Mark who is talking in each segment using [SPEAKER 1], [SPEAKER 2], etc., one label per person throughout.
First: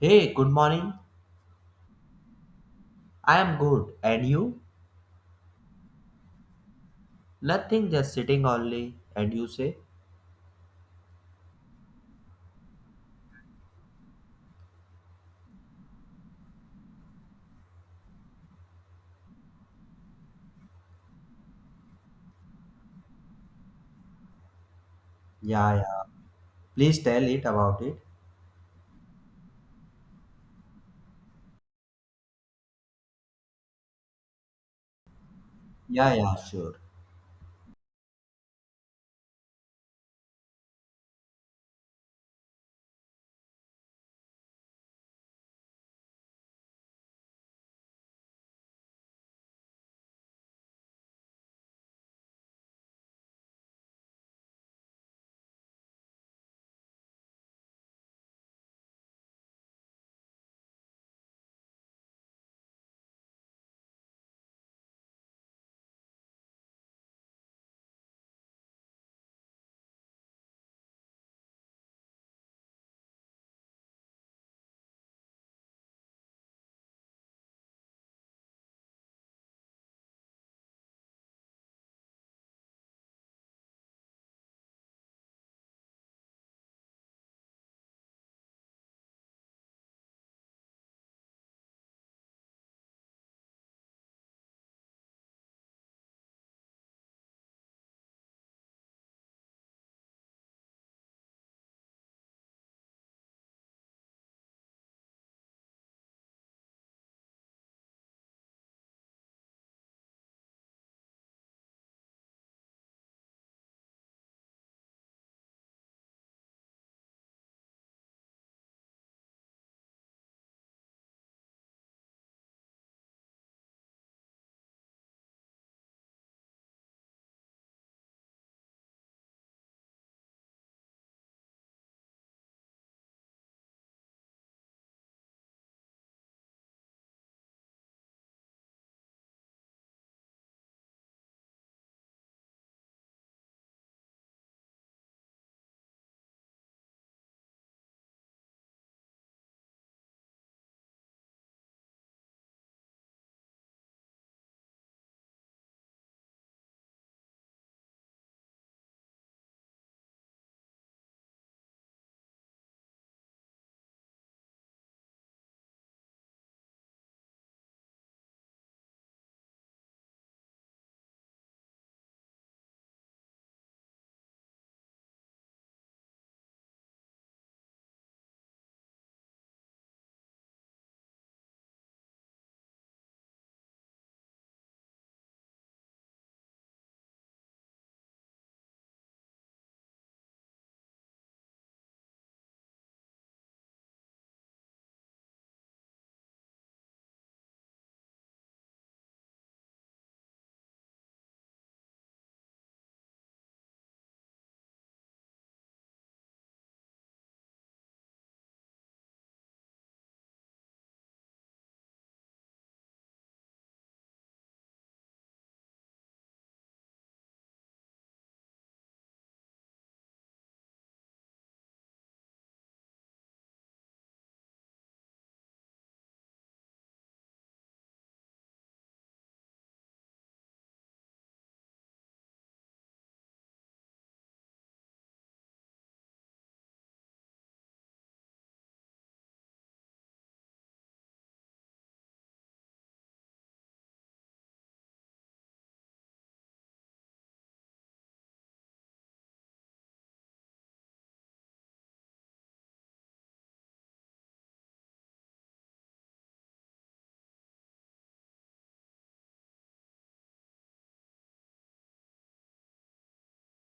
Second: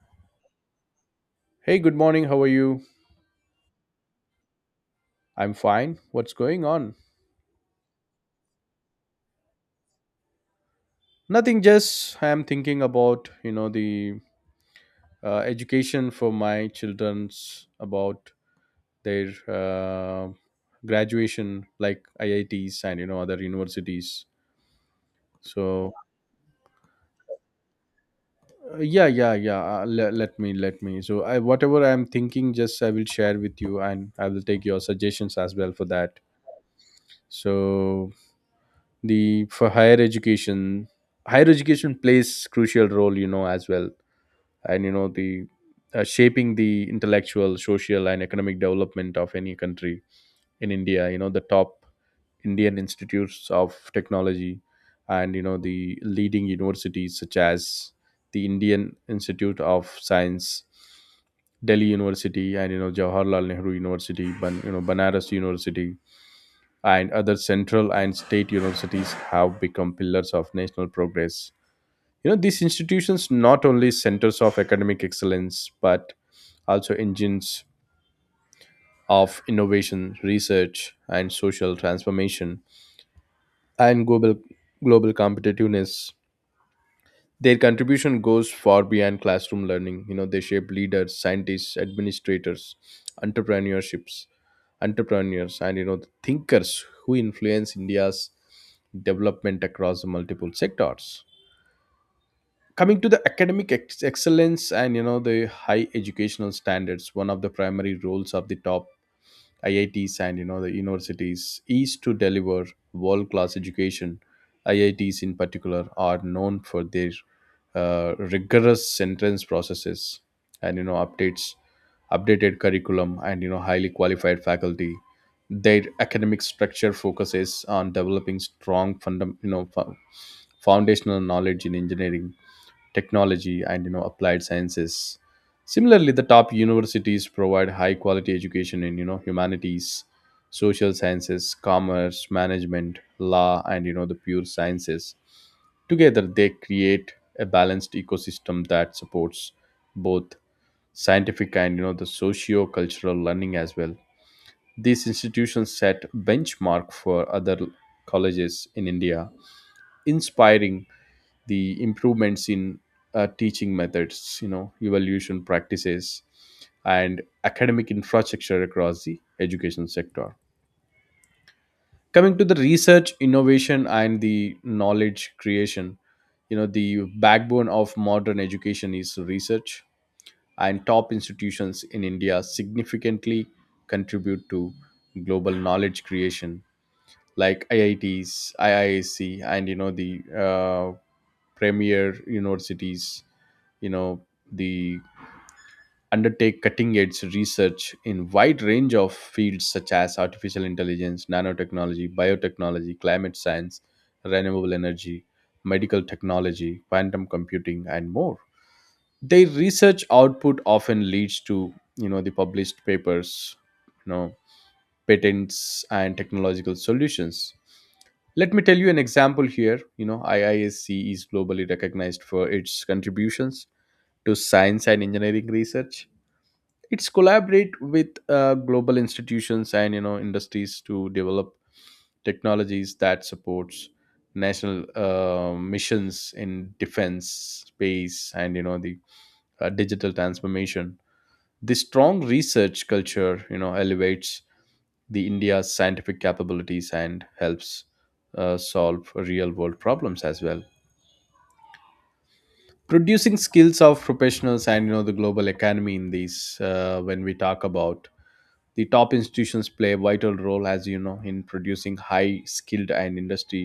[SPEAKER 1] Hey, good morning.
[SPEAKER 2] Hey, good morning. How are you?
[SPEAKER 1] I am good. And you?
[SPEAKER 2] I'm fine. What's going on?
[SPEAKER 1] Nothing, just sitting only. And you say?
[SPEAKER 2] Nothing, just I'm thinking about, you know, the education for my children's about their graduation like IITs and you know other universities.
[SPEAKER 1] Yeah,
[SPEAKER 2] So,
[SPEAKER 1] yeah. Please tell it about it.
[SPEAKER 2] yeah, yeah, yeah. Let me. So, I whatever I'm thinking just I will share with you and I will take your suggestions as well for
[SPEAKER 1] Yeah,
[SPEAKER 2] that.
[SPEAKER 1] yeah, sure.
[SPEAKER 2] So, the for higher education plays crucial role, you know, as well, and you know the shaping the intellectual, social, and economic development of any country. In India, you know the top Indian Institutes of Technology and you know the leading universities such as the Indian Institute of Science, Delhi University, and you know Jawaharlal Nehru University, Banaras University, and other central and state universities have become pillars of national progress. You know, these institutions not only centers of academic excellence but also engines of innovation, research, and social transformation, and global competitiveness. Their contribution goes far beyond classroom learning. You know, they shape leaders, scientists, administrators, entrepreneurships, entrepreneurs, and, you know, thinkers who influence India's development across multiple sectors. Coming to the academic excellence and you know the high educational standards, one of the primary roles of the top IITs and you know the universities is to deliver world class education. IITs in particular are known for their rigorous entrance processes and you know updated curriculum and you know highly qualified faculty. Their academic structure focuses on developing strong foundational knowledge in engineering, technology, and you know applied sciences. Similarly, the top universities provide high quality education in, you know, humanities, social sciences, commerce, management, law, and you know the pure sciences. Together they create a balanced ecosystem that supports both scientific and you know the socio-cultural learning as well. These institutions set benchmark for other colleges in India, inspiring the improvements in teaching methods, you know, evaluation practices, and academic infrastructure across the education sector. Coming to the research, innovation, and the knowledge creation, you know, the backbone of modern education is research, and top institutions in India significantly contribute to global knowledge creation, like IITs, IISc, and you know the premier universities, you know, the undertake cutting edge research in wide range of fields such as artificial intelligence, nanotechnology, biotechnology, climate science, renewable energy, medical technology, quantum computing, and more. Their research output often leads to, you know, the published papers, you know, patents and technological solutions. Let me tell you an example here. You know, IISc is globally recognized for its contributions to science and engineering research. It's collaborate with global institutions and you know industries to develop technologies that supports national missions in defense, space, and you know the digital transformation. This strong research culture, you know, elevates the India's scientific capabilities and helps solve real world problems as well, producing skills of professionals and you know the global economy in these. When we talk about the top institutions play a vital role as, you know, in producing high skilled and industry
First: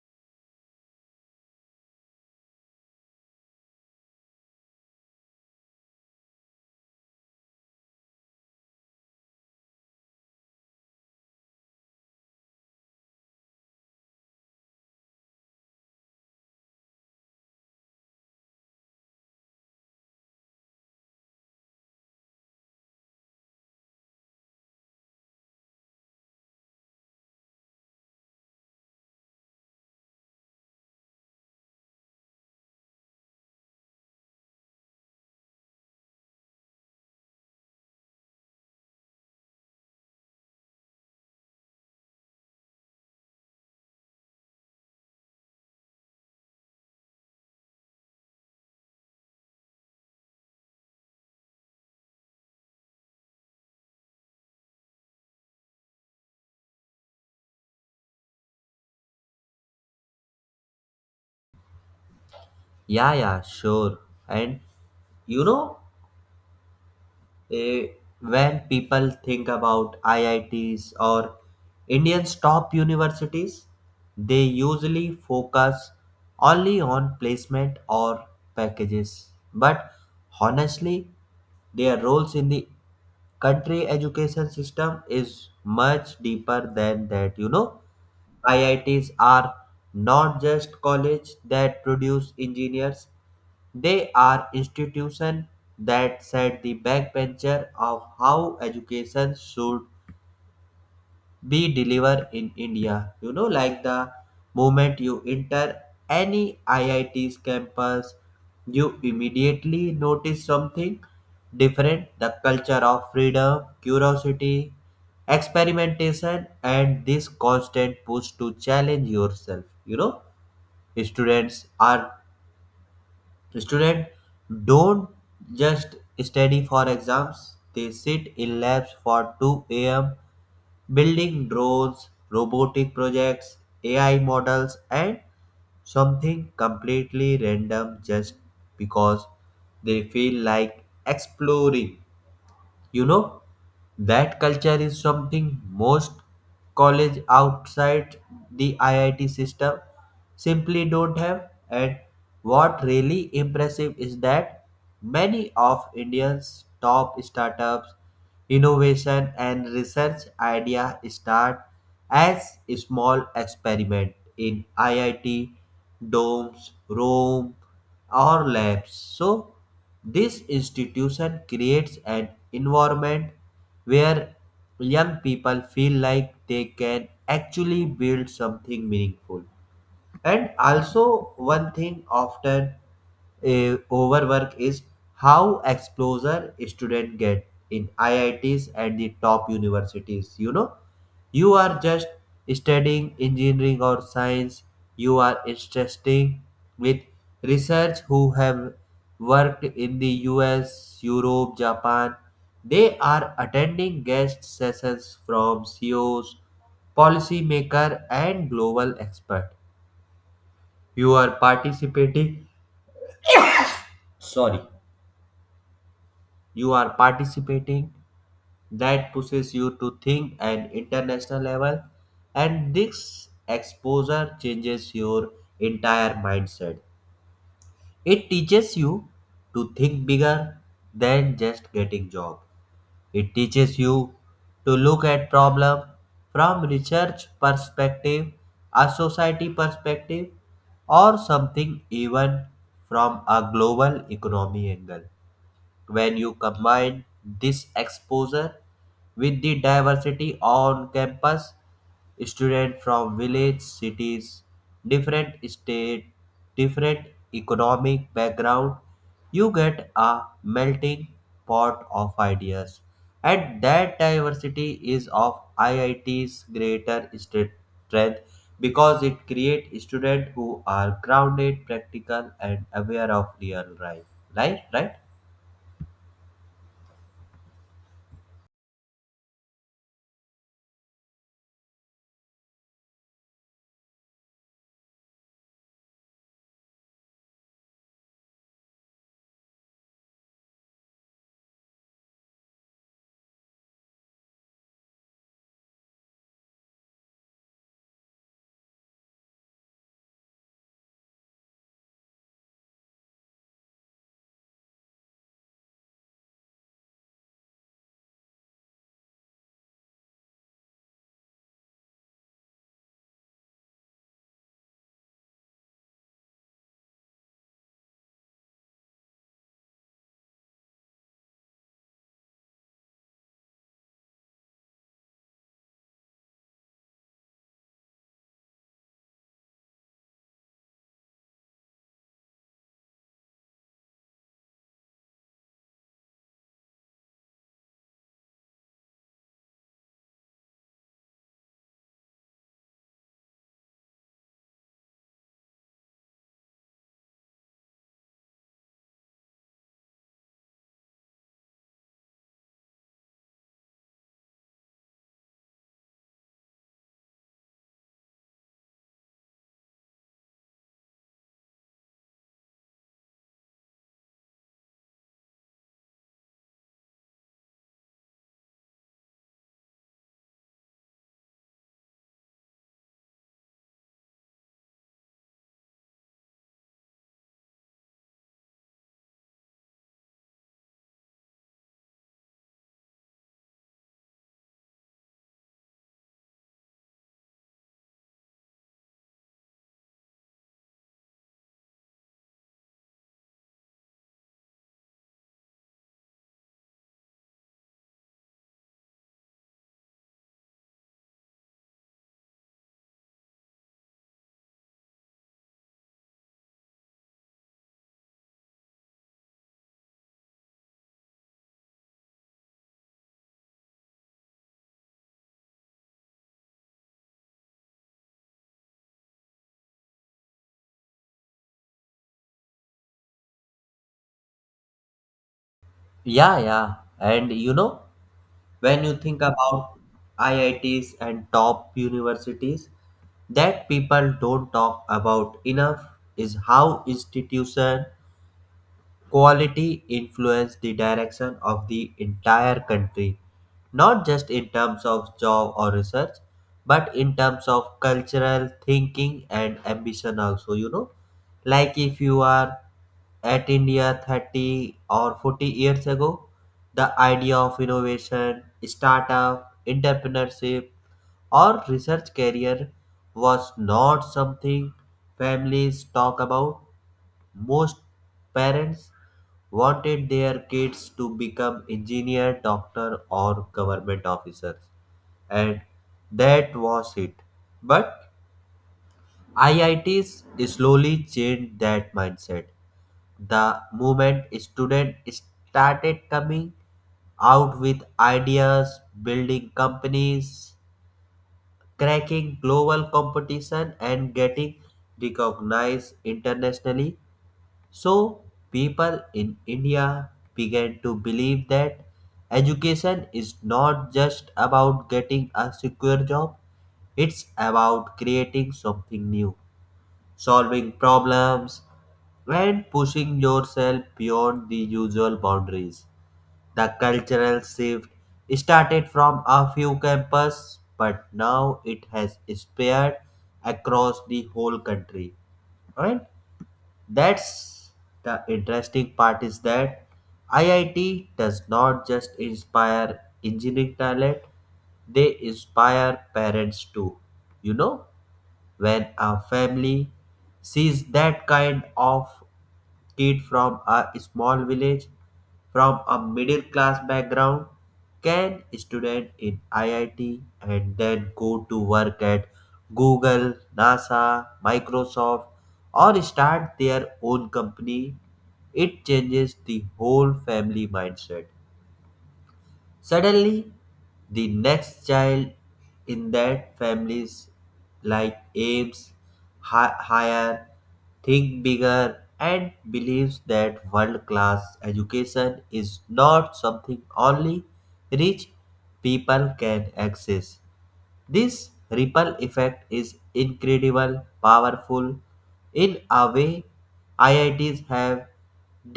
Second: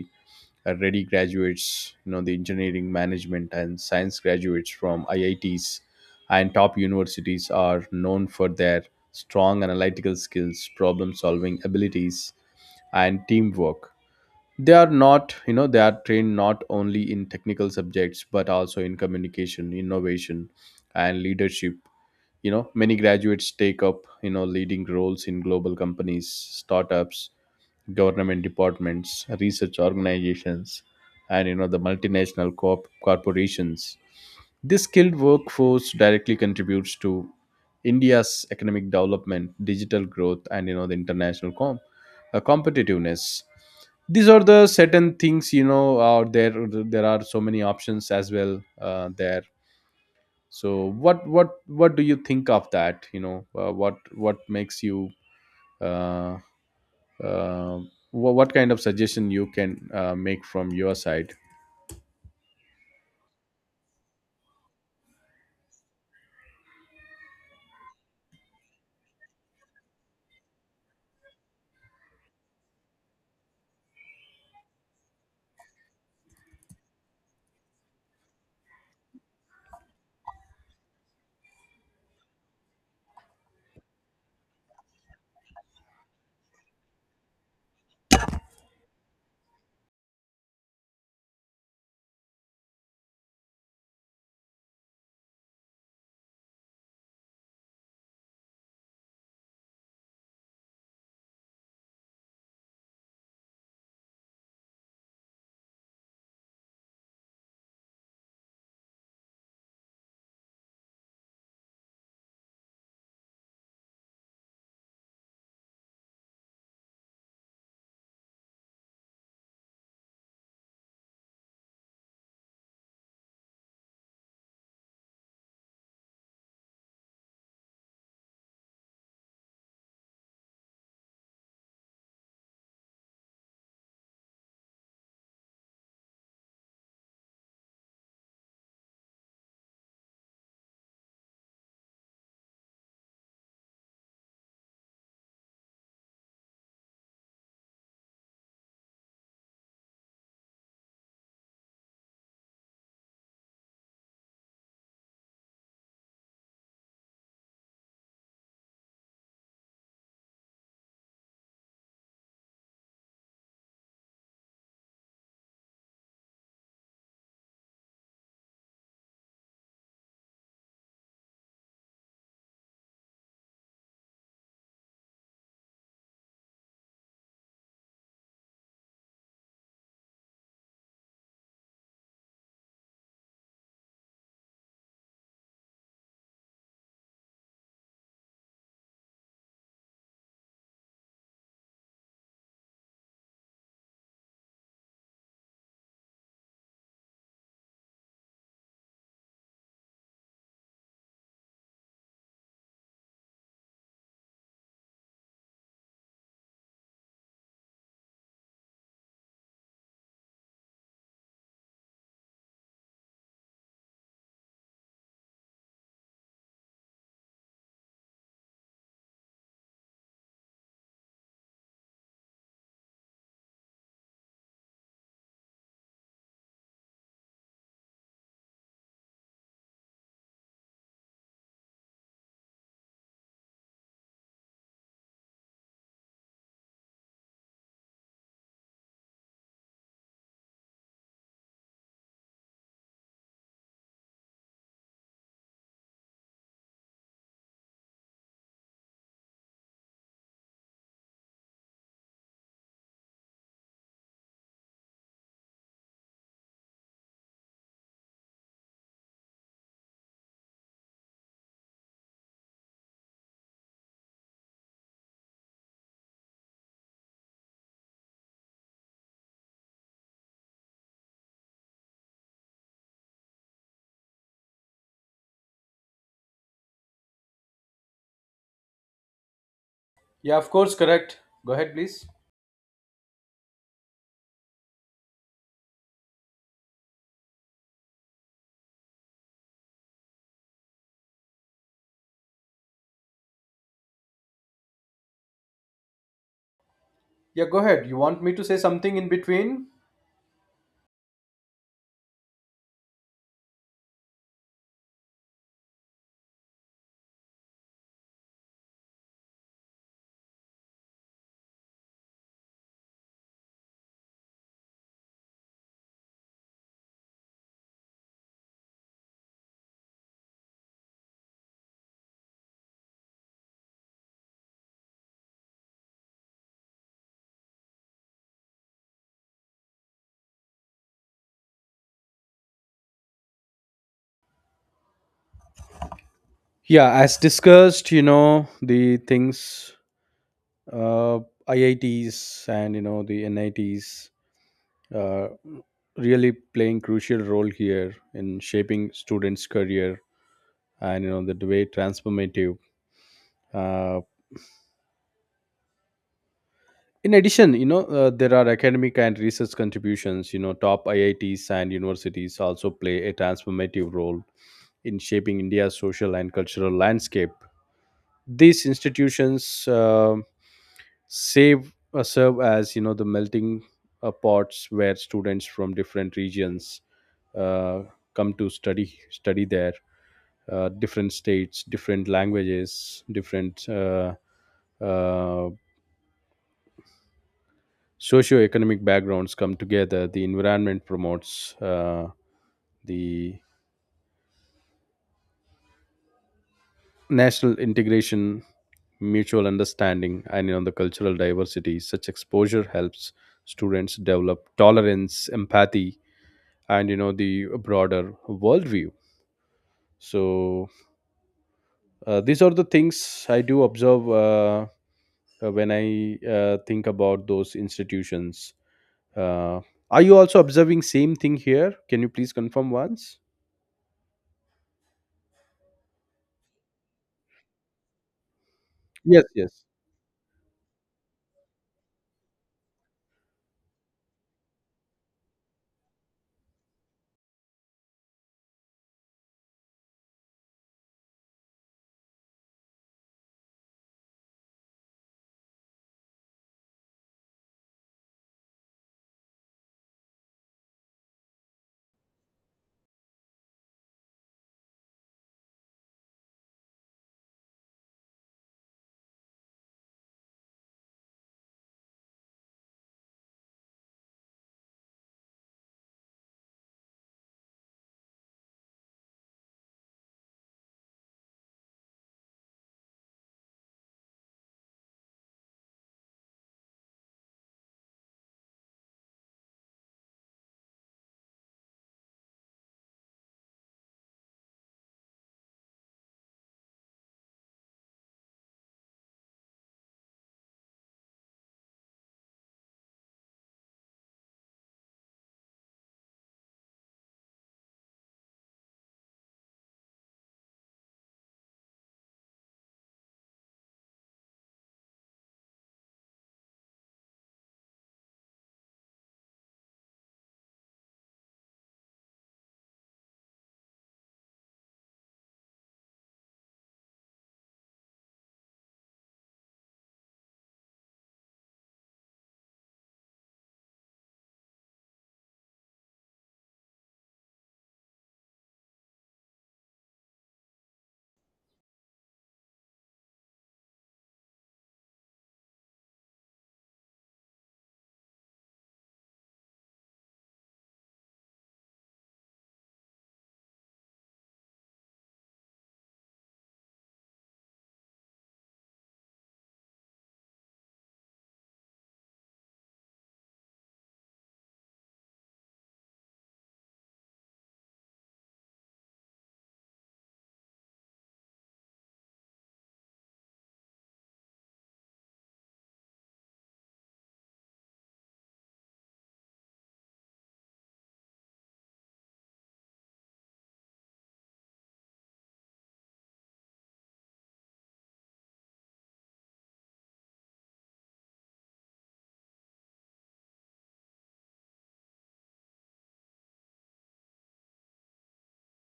[SPEAKER 2] ready graduates, you know the engineering, management, and science graduates from IITs and top universities are known for their strong analytical skills, problem solving abilities, and teamwork. They are trained not only in technical subjects but also in communication, innovation, and leadership. You know, many graduates take up, you know, leading roles in global companies, startups, government departments, research organizations, and you know the multinational corporations. This skilled workforce directly contributes to India's economic development, digital growth, and you know the international competitiveness. These are the certain things, you know, out there. There are so many options as well, there so what do you think of that, you know, uh, uh, what kind of suggestion you can make from your side?
[SPEAKER 1] Yeah, yeah, sure. And you know, eh, when people think about IITs or Indian's top universities, they usually focus only on placement or packages. But honestly, their roles in the country education system is much deeper than that. You know, IITs are not just college that produce engineers. They are institution that set the backbencher of how education should be delivered in India. You know, like the moment you enter any IIT's campus, you immediately notice something different: the culture of freedom, curiosity, experimentation, and this constant push to challenge yourself. You know, students are student don't just study for exams. They sit in labs for 2 a.m. building drones, robotic projects, AI models, and something completely random just because they feel like exploring. You know, that culture is something most college outside the IIT system simply don't have. And what really impressive is that many of India's top startups, innovation and research idea start as small experiment in IIT domes, Rome, or labs. So this institution creates an environment where young people feel like they can actually build something meaningful. And also, one thing often overwork is how exposure student get in IITs and the top universities. You know, you are just studying engineering or science. You are interesting with research who have worked in the US, Europe, Japan. They are attending guest sessions from CEOs, policymaker, and global expert. You are participating Sorry. You are participating that pushes you to think at international level. And this exposure changes your entire mindset. It teaches you to think bigger than just getting job. It teaches you to look at problem from research perspective, a society perspective, or something even from a global economy angle. When you combine this exposure with the diversity on campus, students from village cities, different state, different economic background, you get a melting pot of ideas. And that diversity is of IIT's greater strength because it creates students who are grounded, practical, and aware of real life. Right? Right?
[SPEAKER 2] Yeah, of course, correct. Go ahead, please. Yeah, go ahead. You want me to say something in between? Yeah, as discussed, you know, the things, uh, IITs and you know the NITs, uh, really playing crucial role here in shaping students career and you know the way transformative. uh, in addition, you know, there are academic and research contributions. You know, top IITs and universities also play a transformative role in shaping India's social and cultural landscape. These institutions save serve as you know the melting pots where students from different regions uh, come to study there, different states, different languages, different uh, socioeconomic backgrounds come together. The environment promotes the national integration, mutual understanding, and on the cultural diversity. Such exposure helps students develop tolerance, empathy, and you know the broader worldview. So, these are the things I do observe, when I think about those institutions. Uh, are you also observing same thing here? Can you please confirm once?
[SPEAKER 1] Yeah, yeah. And you know, when you think
[SPEAKER 2] Yes, yes.
[SPEAKER 1] about IITs and top universities, that people don't talk about enough is how institution quality influenced the direction of the entire country, not just in terms of job or research, but in terms of cultural thinking and ambition also, you know. Like if you are at India 30 or 40 years ago, the idea of innovation, startup, entrepreneurship, or research career was not something families talk about. Most parents wanted their kids to become engineer, doctor or government officers, and that was it. But IITs slowly changed that mindset. The moment students started coming out with ideas, building companies, cracking global competition, and getting recognized internationally. So, people in India began to believe that education is not just about getting a secure job, it's about creating something new, solving problems, and pushing yourself beyond the usual boundaries. The cultural shift started from a few campuses, but now it has spread across the whole country. Right? That's the interesting part is that IIT does not just inspire engineering talent, they inspire parents too. You know? When a family sees that kind of kid from a small village, from a middle class background, can student in IIT and then go to work at Google, NASA, Microsoft, or start their own company, it changes the whole family mindset. Suddenly, the next child in that family's like aims higher, think bigger, and believes that world-class education is not something only rich people can access. This ripple effect is incredible, powerful. In a way, IITs have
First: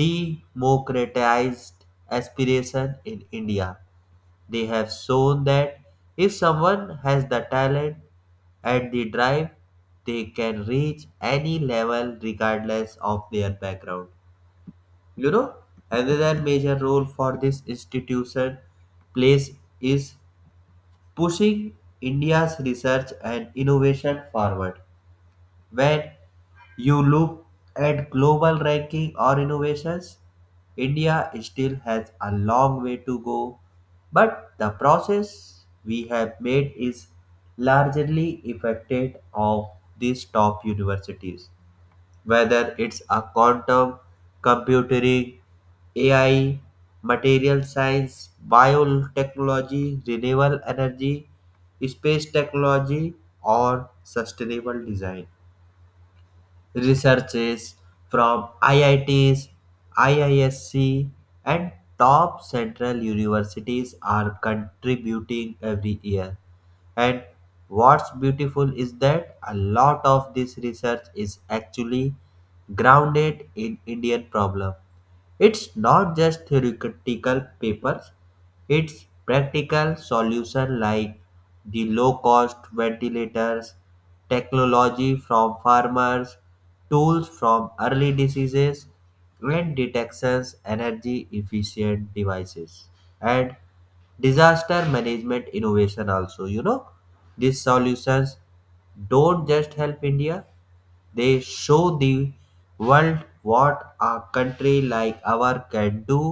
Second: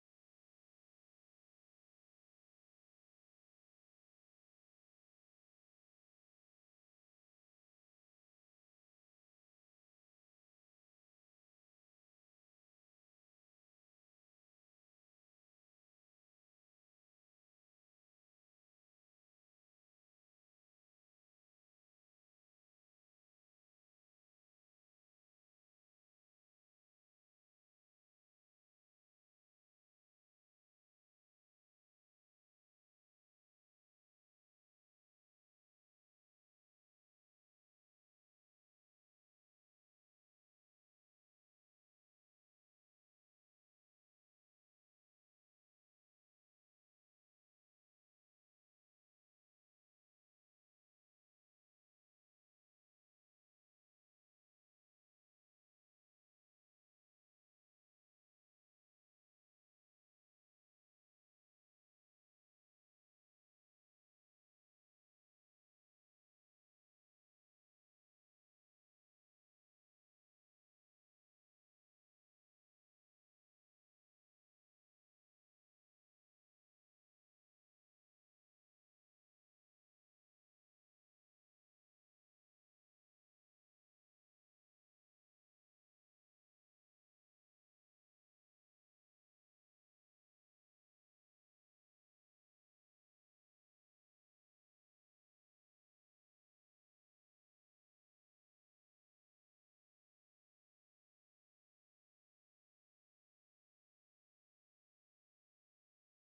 [SPEAKER 1] democratized aspiration in India. They have shown that if someone has the talent and the drive, they can reach any level regardless of their background. You know, another major role for this institution plays is pushing India's research and innovation forward. When you look at global ranking or innovations, India still has a long way to go, but the process we have made is largely effective of these top universities. Whether it's a quantum computing, AI, material science, biotechnology, renewable energy, space technology, or sustainable design. Researchers from IITs, IISc, and top central universities are contributing every year. And what's beautiful is that a lot of this research is actually grounded in Indian problem. It's not just theoretical papers, it's practical solutions like the low cost ventilators, technology from farmers, tools from early diseases and detections, energy efficient devices, and disaster management innovation also. You know, these solutions don't just help India, they show the world what a country like ours can do,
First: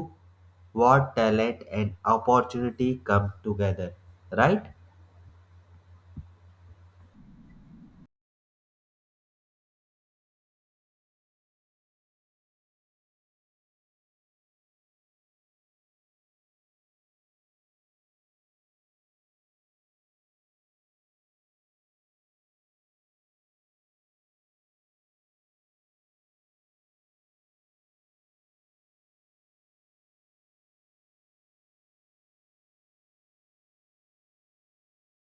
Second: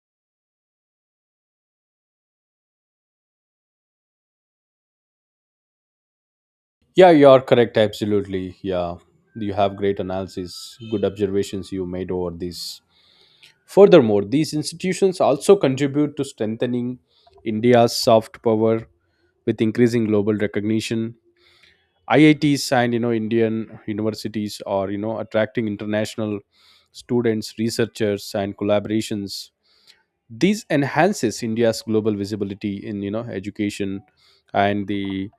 [SPEAKER 1] what talent and opportunity come together, right?
[SPEAKER 2] Yeah, you are correct. Absolutely. Yeah, you have great analysis, good observations you made over this. Furthermore, these institutions also contribute to strengthening India's soft power with increasing global recognition. IITs and you know Indian universities are, you know, attracting international students, researchers, and collaborations. This enhances India's global visibility in, you know, education and the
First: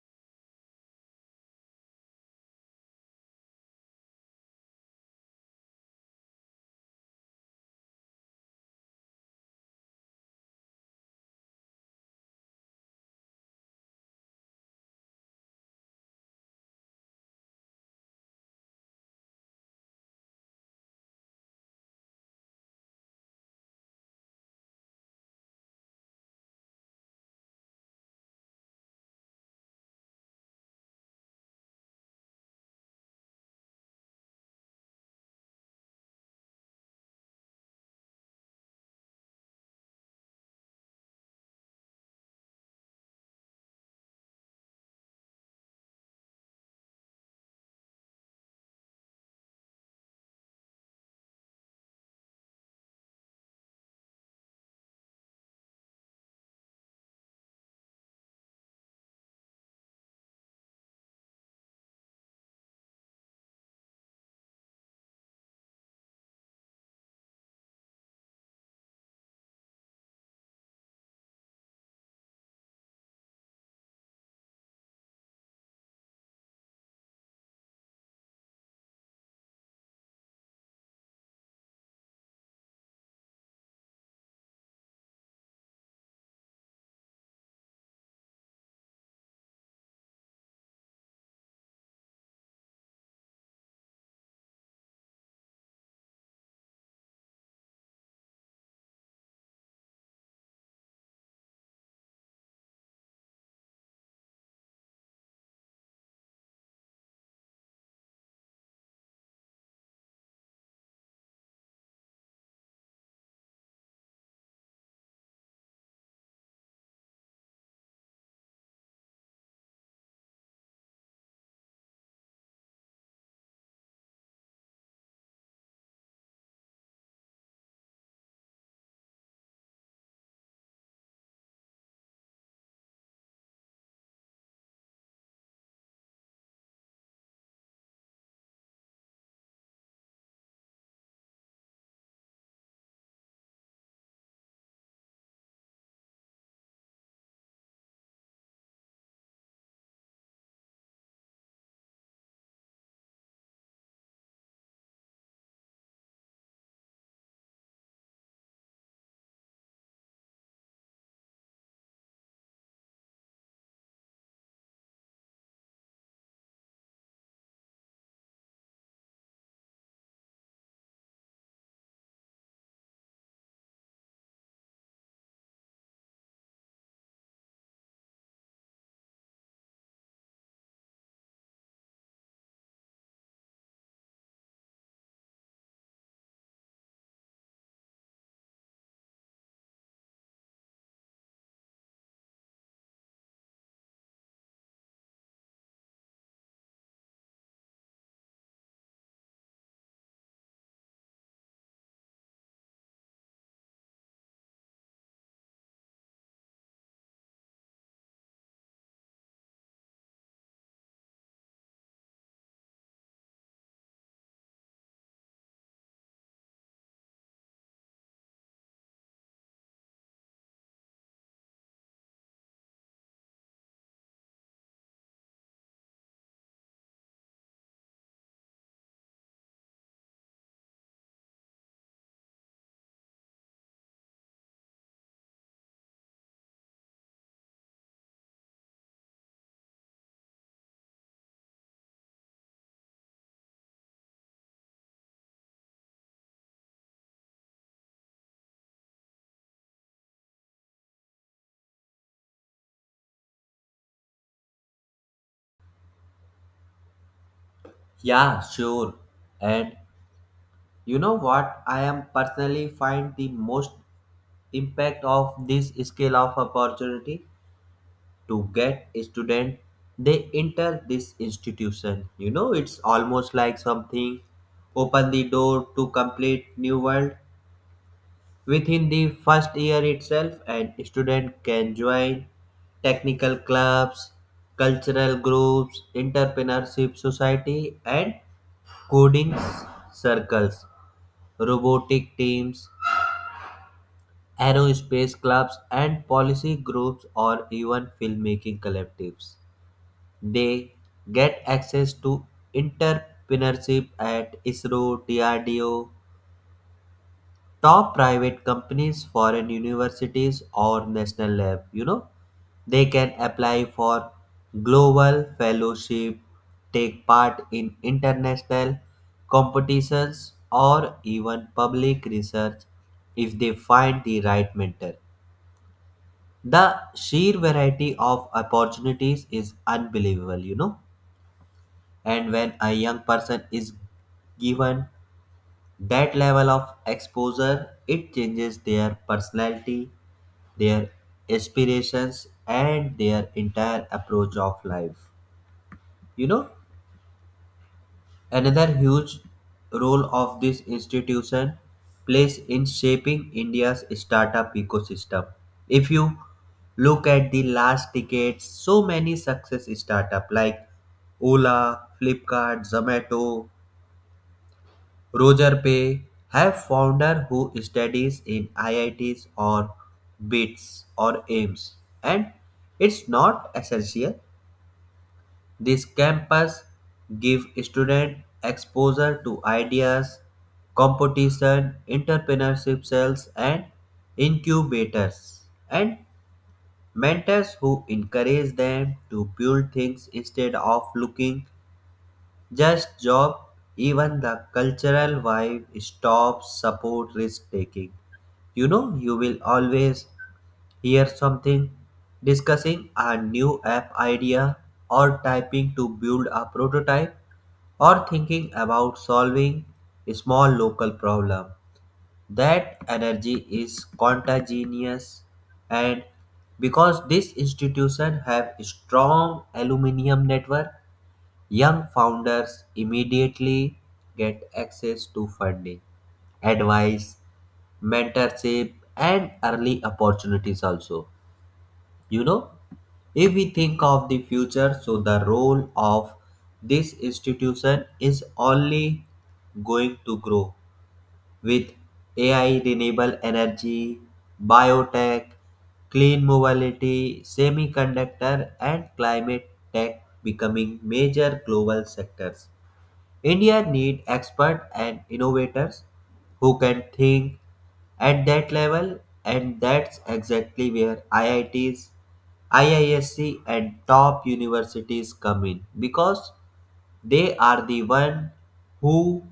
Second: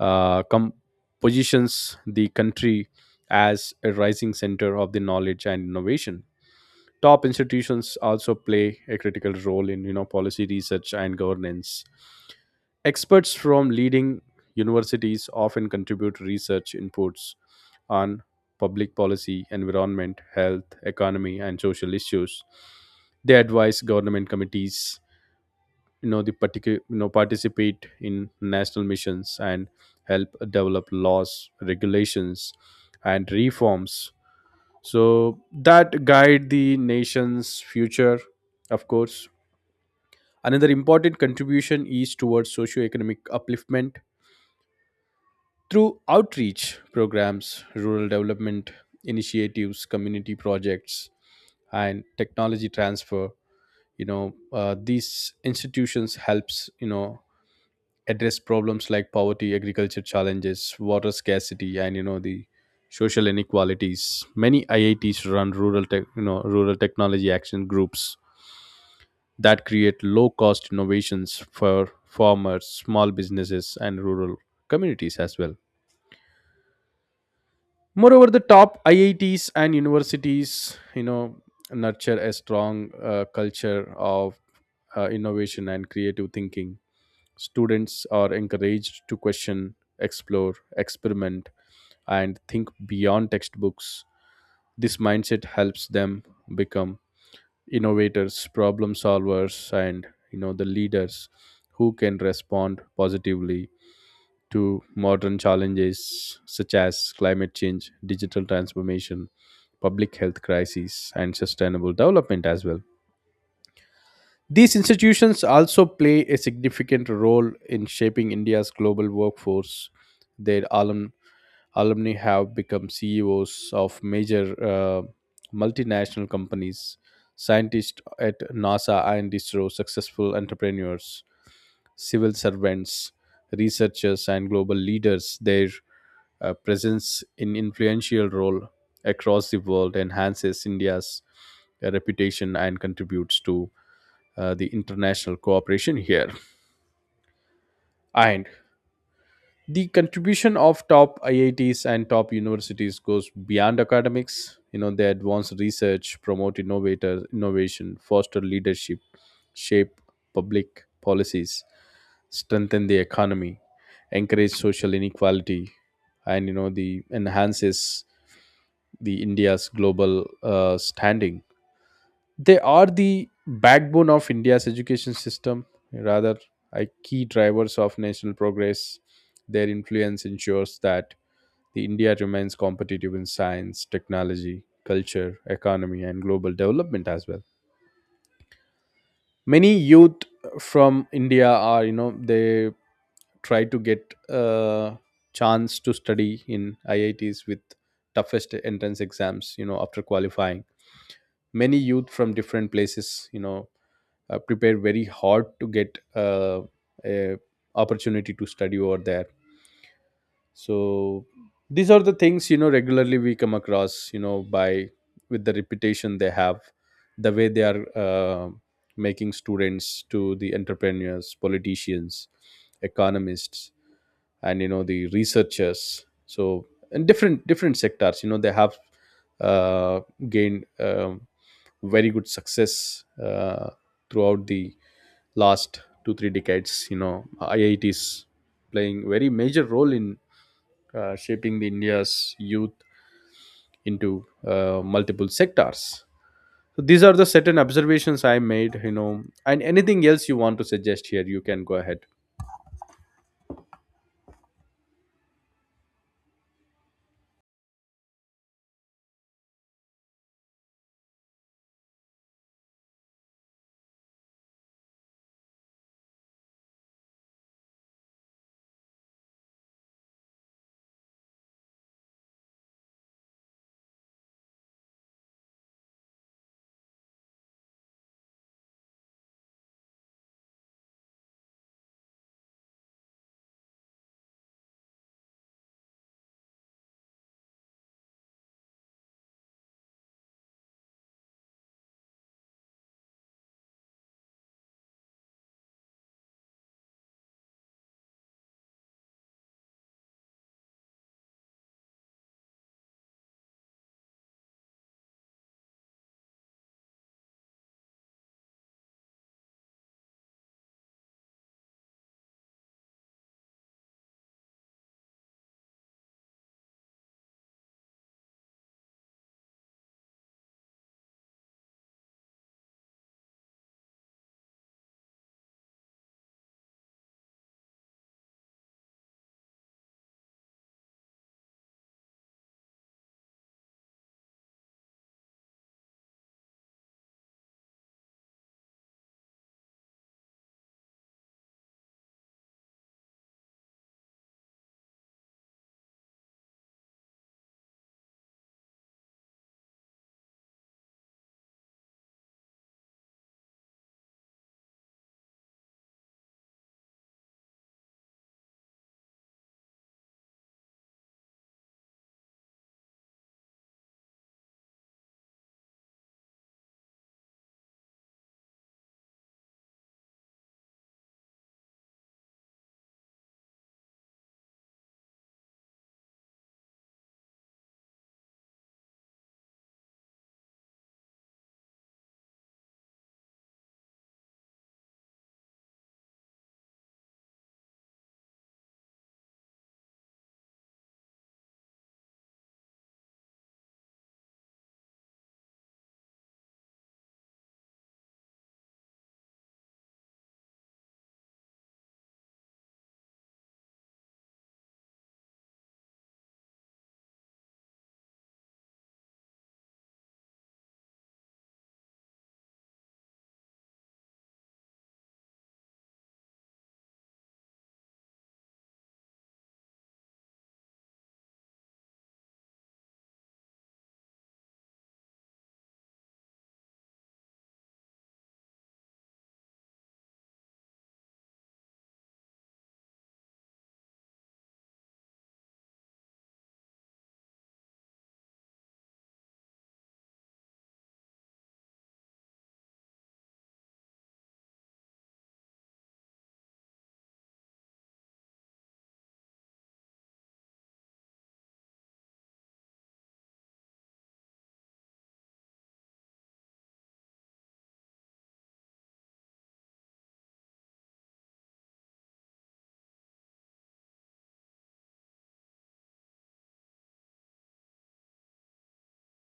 [SPEAKER 2] uh, com- positions the country as a rising center of the knowledge and innovation. Top institutions also play a critical role in, you know, policy research and governance. Experts from leading universities often contribute research inputs on public policy, environment, health, economy, and social issues. They advise government committees, you know, participate in national missions and help develop laws, regulations, and reforms, so that guide the nation's future. Of course, another important contribution is towards socio-economic upliftment through outreach programs, rural development initiatives, community projects, and technology transfer. You know, these institutions helps, you know, address problems like poverty, agriculture challenges, water scarcity, and you know the social inequalities. Many IITs run rural technology action groups that create low cost innovations for farmers, small businesses, and rural communities as well. Moreover, the top IITs and universities, you know, nurture a strong culture of innovation and creative thinking. Students are encouraged to question, explore, experiment, and think beyond textbooks. This mindset helps them become innovators, problem solvers, and you know the leaders who can respond positively to modern challenges such as climate change, digital transformation, public health crises, and sustainable development as well. These institutions also play a significant role in shaping India's global workforce. Their alumni have become CEOs of major multinational companies, scientists at NASA and ISRO, successful entrepreneurs, civil servants, researchers, and global leaders. Their presence in influential role across the world enhances India's reputation and contributes to the international cooperation here. And the contribution of top IITs and top universities goes beyond academics. You know, they advance research, promote innovation, foster leadership, shape public policies, strengthen the economy, encourage social inequality, and you know the enhances the India's global standing. They are the backbone of India's education system, rather are key drivers of national progress. Their influence ensures that the India remains competitive in science, technology, culture, economy, and global development as well. Many youth from India are, you know, they try to get a chance to study in IITs with toughest entrance exams. You know, after qualifying, many youth from different places, you know, prepare very hard to get a opportunity to study over there. So these are the things, you know, regularly we come across, you know, by with the reputation they have, the way they are making students to the entrepreneurs, politicians, economists, and you know the researchers. So in different different sectors, you know, they have uh, gained, very good success throughout the last two three decades. You know, IITs playing very major role in shaping the India's youth into multiple sectors. So these are the certain observations I made, you know, and anything else you want to suggest here you can go ahead.
[SPEAKER 1] Yeah, sure. And you know what? I am personally find the most impact of this scale of opportunity to get a student. They enter this institution. You know, it's almost like something open the door to complete new world. Within the first year itself, an student can join technical clubs, cultural groups, entrepreneurship society, and coding circles, robotic teams, aerospace clubs, and policy groups, or even filmmaking collectives. They get access to entrepreneurship at ISRO, DRDO, top private companies, foreign universities, or national lab. You know, they can apply for global fellowship, take part in international competitions, or even public research if they find the right mentor. The sheer variety of opportunities is unbelievable, you know. And when a young person is given that level of exposure, it changes their personality, their aspirations, and their entire approach of life. You know, another huge role of this institution plays in shaping India's startup ecosystem. If you look at the last decades, so many success startup like Ola, Flipkart, Zomato, Roger Pei have founder who studies in IITs or BITS or AIMS, and it's not essential. This campus give student exposure to ideas, competition, entrepreneurship cells and incubators, and mentors who encourage them to build things instead of looking just job. Even the cultural vibe stops support risk taking. You know, you will always hear something discussing a new app idea, or typing to build a prototype, or thinking about solving a small local problem. That energy is contagious, and because this institution have strong aluminium network, young founders immediately get access to funding, advice, mentorship, and early opportunities also. You know, if we think of the future, so the role of this institution is only going to grow with AI, renewable energy, biotech, clean mobility, semiconductor, and climate tech becoming major global sectors. India need experts and innovators who can think at that level, and that's exactly where IITs, IISc and top universities come in because they are the one who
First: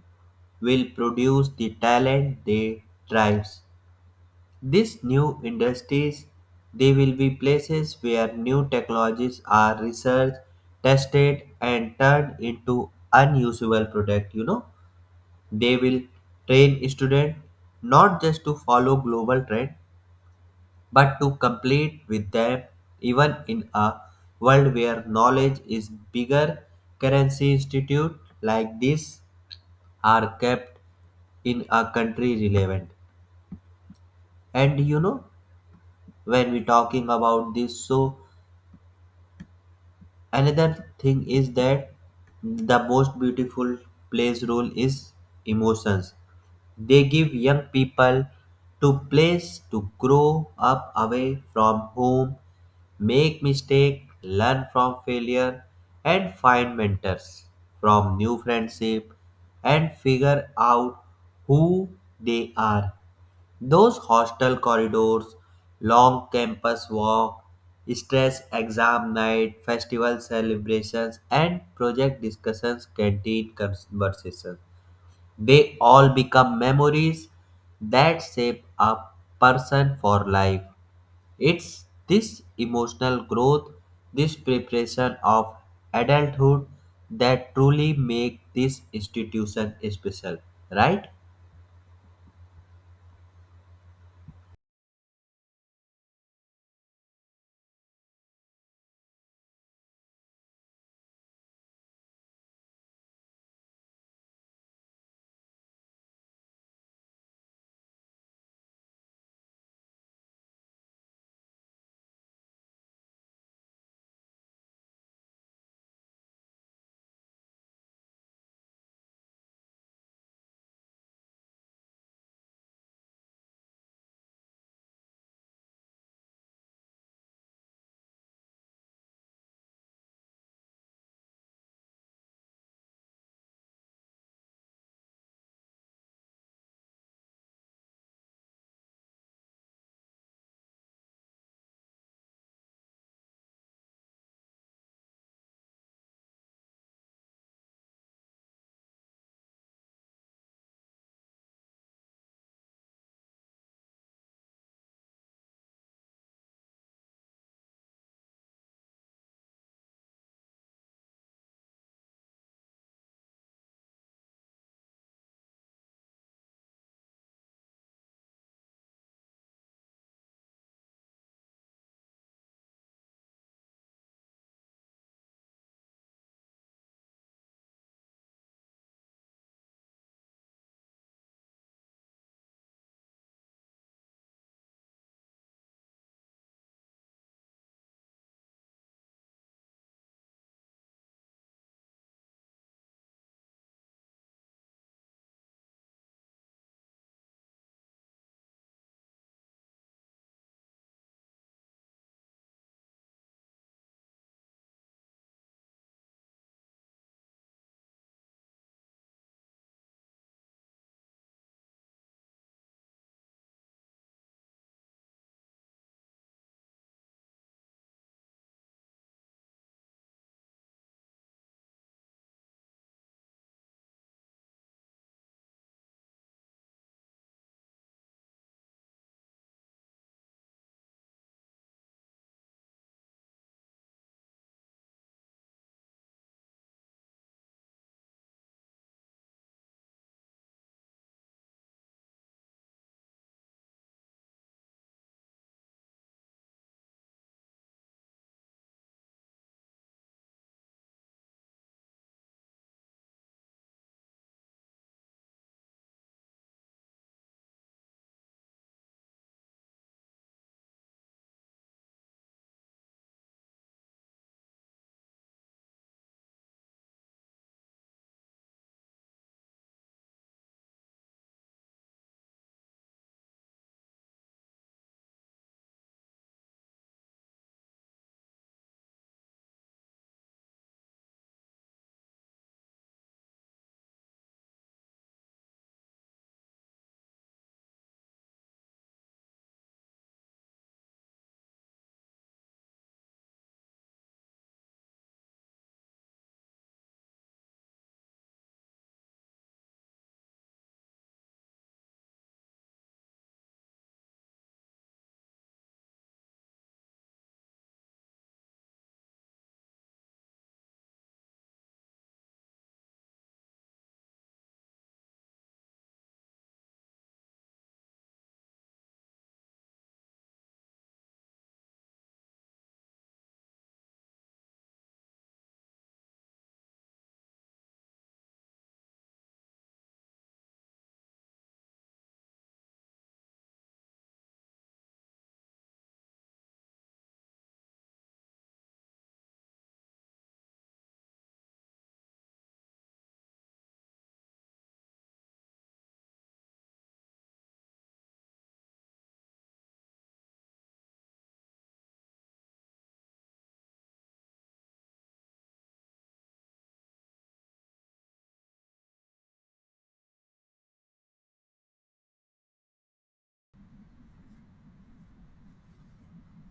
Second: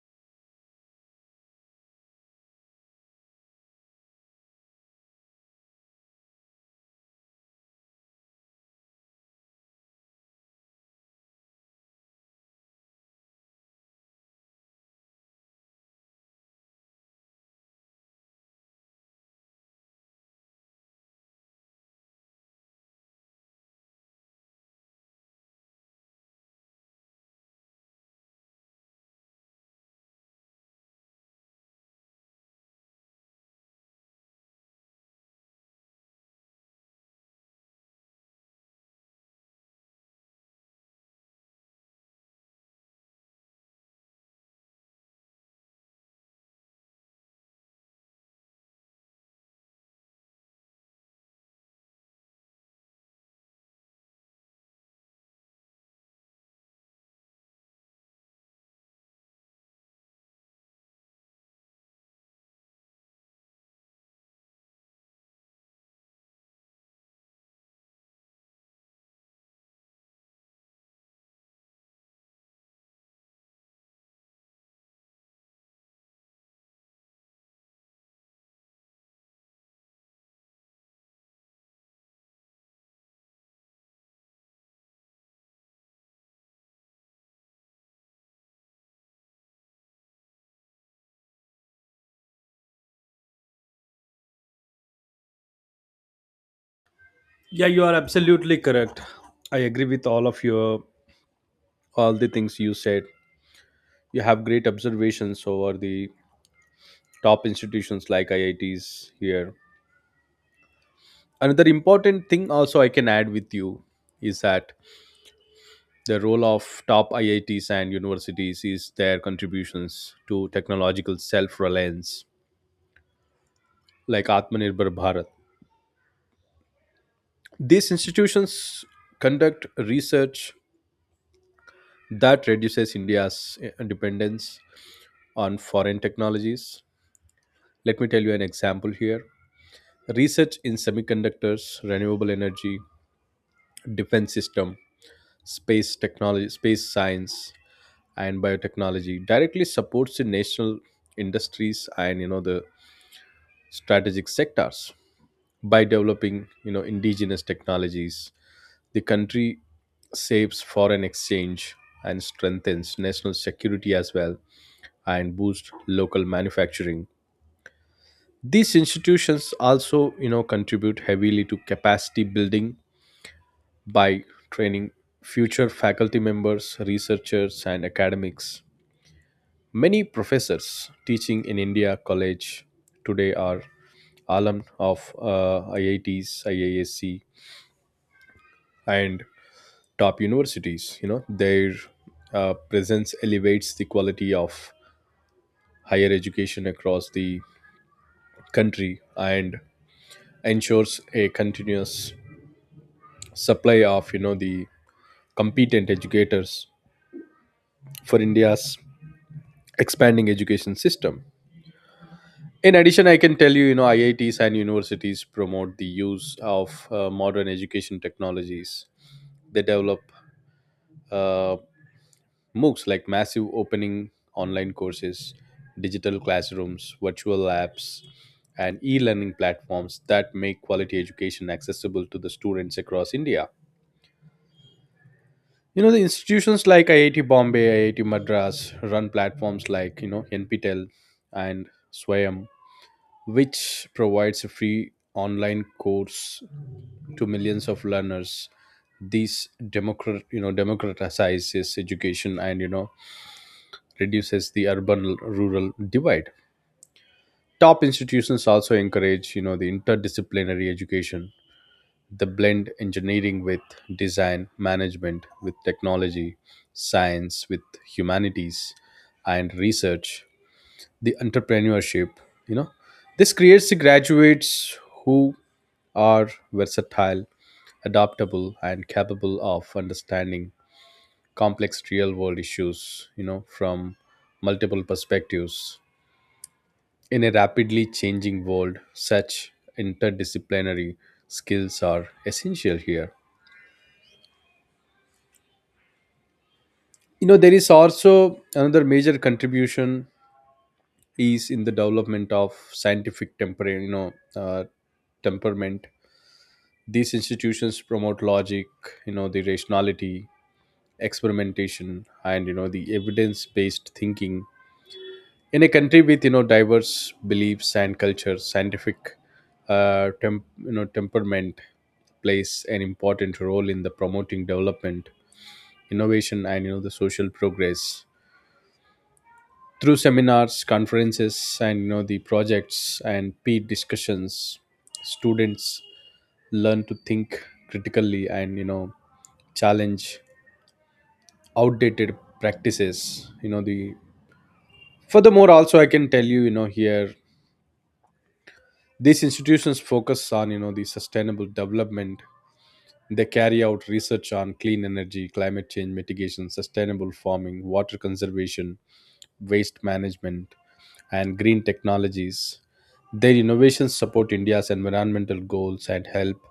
[SPEAKER 1] will produce the talent they drives these new industries. They will be places where new technologies are researched, tested, and turned into unusable product. You know, they will train students not just to follow global trend, but to complete with them. Even in a world where knowledge is bigger currency, institute like this are kept in a country relevant. And you know, when we talking about this, so another thing is that the most beautiful plays role is emotions. They give young people to place to grow up away from home, make mistake, learn from failure, and find mentors from new friendship, and figure out who they are. Those hostel corridors, long campus walk, stress exam night, festival celebrations, and project discussions, canteen conversations. They all become memories that shape a person for life. It's this emotional growth, this preparation of adulthood that truly make this institution special, right?
[SPEAKER 2] Yeah, you are absolutely correct. I agree with all the things you said. You have great observations over the top institutions like IITs here. Another important thing also I can add with you is that the role of top IITs and universities is their contributions to technological self reliance, like Atmanirbhar Bharat. These institutions conduct research that reduces India's dependence on foreign technologies. Let me tell you an example here. Research in semiconductors, renewable energy, defense system, space technology, space science, and biotechnology directly supports the national industries and you know the strategic sectors. By developing, you know, indigenous technologies, the country saves foreign exchange and strengthens national security as well and boosts local manufacturing. These institutions also, you know, contribute heavily to capacity building by training future faculty members, researchers, and academics. Many professors teaching in India college today are alumni of IITs, IISc, and top universities. You know, their presence elevates the quality of higher education across the country and ensures a continuous supply of, you know, the competent educators for India's expanding education system. In addition, I can tell you, you know, IITs and universities promote the use of modern education technologies. They develop uh, MOOCs like massive opening online courses, digital classrooms, virtual labs, and e learning platforms that make quality education accessible to the students across India. You know, the institutions like IIT Bombay, IIT Madras run platforms like, you know, NPTEL and Swayam, which provides a free online course to millions of learners. These democratizes education and, you know, reduces the urban rural divide. Top institutions also encourage, you know, the interdisciplinary education, the blend engineering with design, management with technology, science with humanities, and research the entrepreneurship. You know, this creates the graduates who are versatile, adaptable, and capable of understanding complex real world issues, you know, from multiple perspectives. In a rapidly changing world, such interdisciplinary skills are essential here. You know, there is also another major contribution is in the development of scientific temperament. These institutions promote logic, you know, the rationality, experimentation, and you know the evidence-based thinking in a country with, you know, diverse beliefs and cultures. Scientific temperament plays an important role in the promoting development, innovation, and you know the social progress. Through seminars, conferences, and you know the projects and peer discussions, students learn to think critically and you know challenge outdated practices, you know, the furthermore also I can tell you, you know, here. These institutions focus on, you know, the sustainable development. They carry out research on clean energy, climate change mitigation, sustainable farming, water conservation, waste management, and green technologies. Their innovations support India's environmental goals and help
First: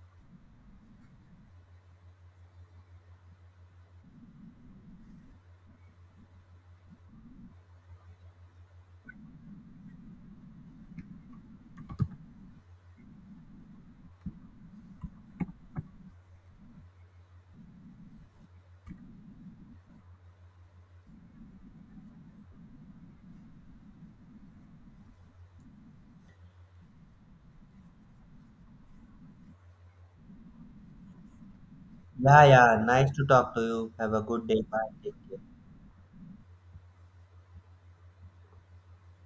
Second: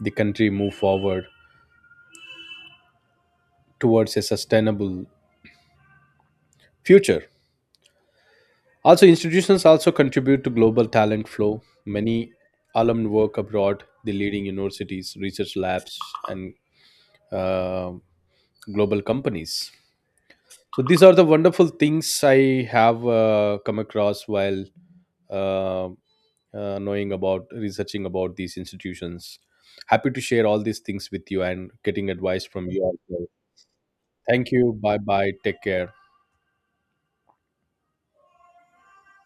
[SPEAKER 2] the country move forward towards a sustainable future. Also, institutions also contribute to global talent flow. Many alumni work abroad, the leading universities, research labs, and uh, global companies. So these are the wonderful things I have come across while uh, knowing about researching about these institutions. Happy to share all these things with you and getting
[SPEAKER 1] Yeah,
[SPEAKER 2] advice from
[SPEAKER 1] yeah.
[SPEAKER 2] you as
[SPEAKER 1] Nice to
[SPEAKER 2] well.
[SPEAKER 1] talk to you. Have a good
[SPEAKER 2] Thank
[SPEAKER 1] day.
[SPEAKER 2] you.
[SPEAKER 1] Bye.
[SPEAKER 2] Bye
[SPEAKER 1] Take
[SPEAKER 2] bye.
[SPEAKER 1] care.
[SPEAKER 2] Take care.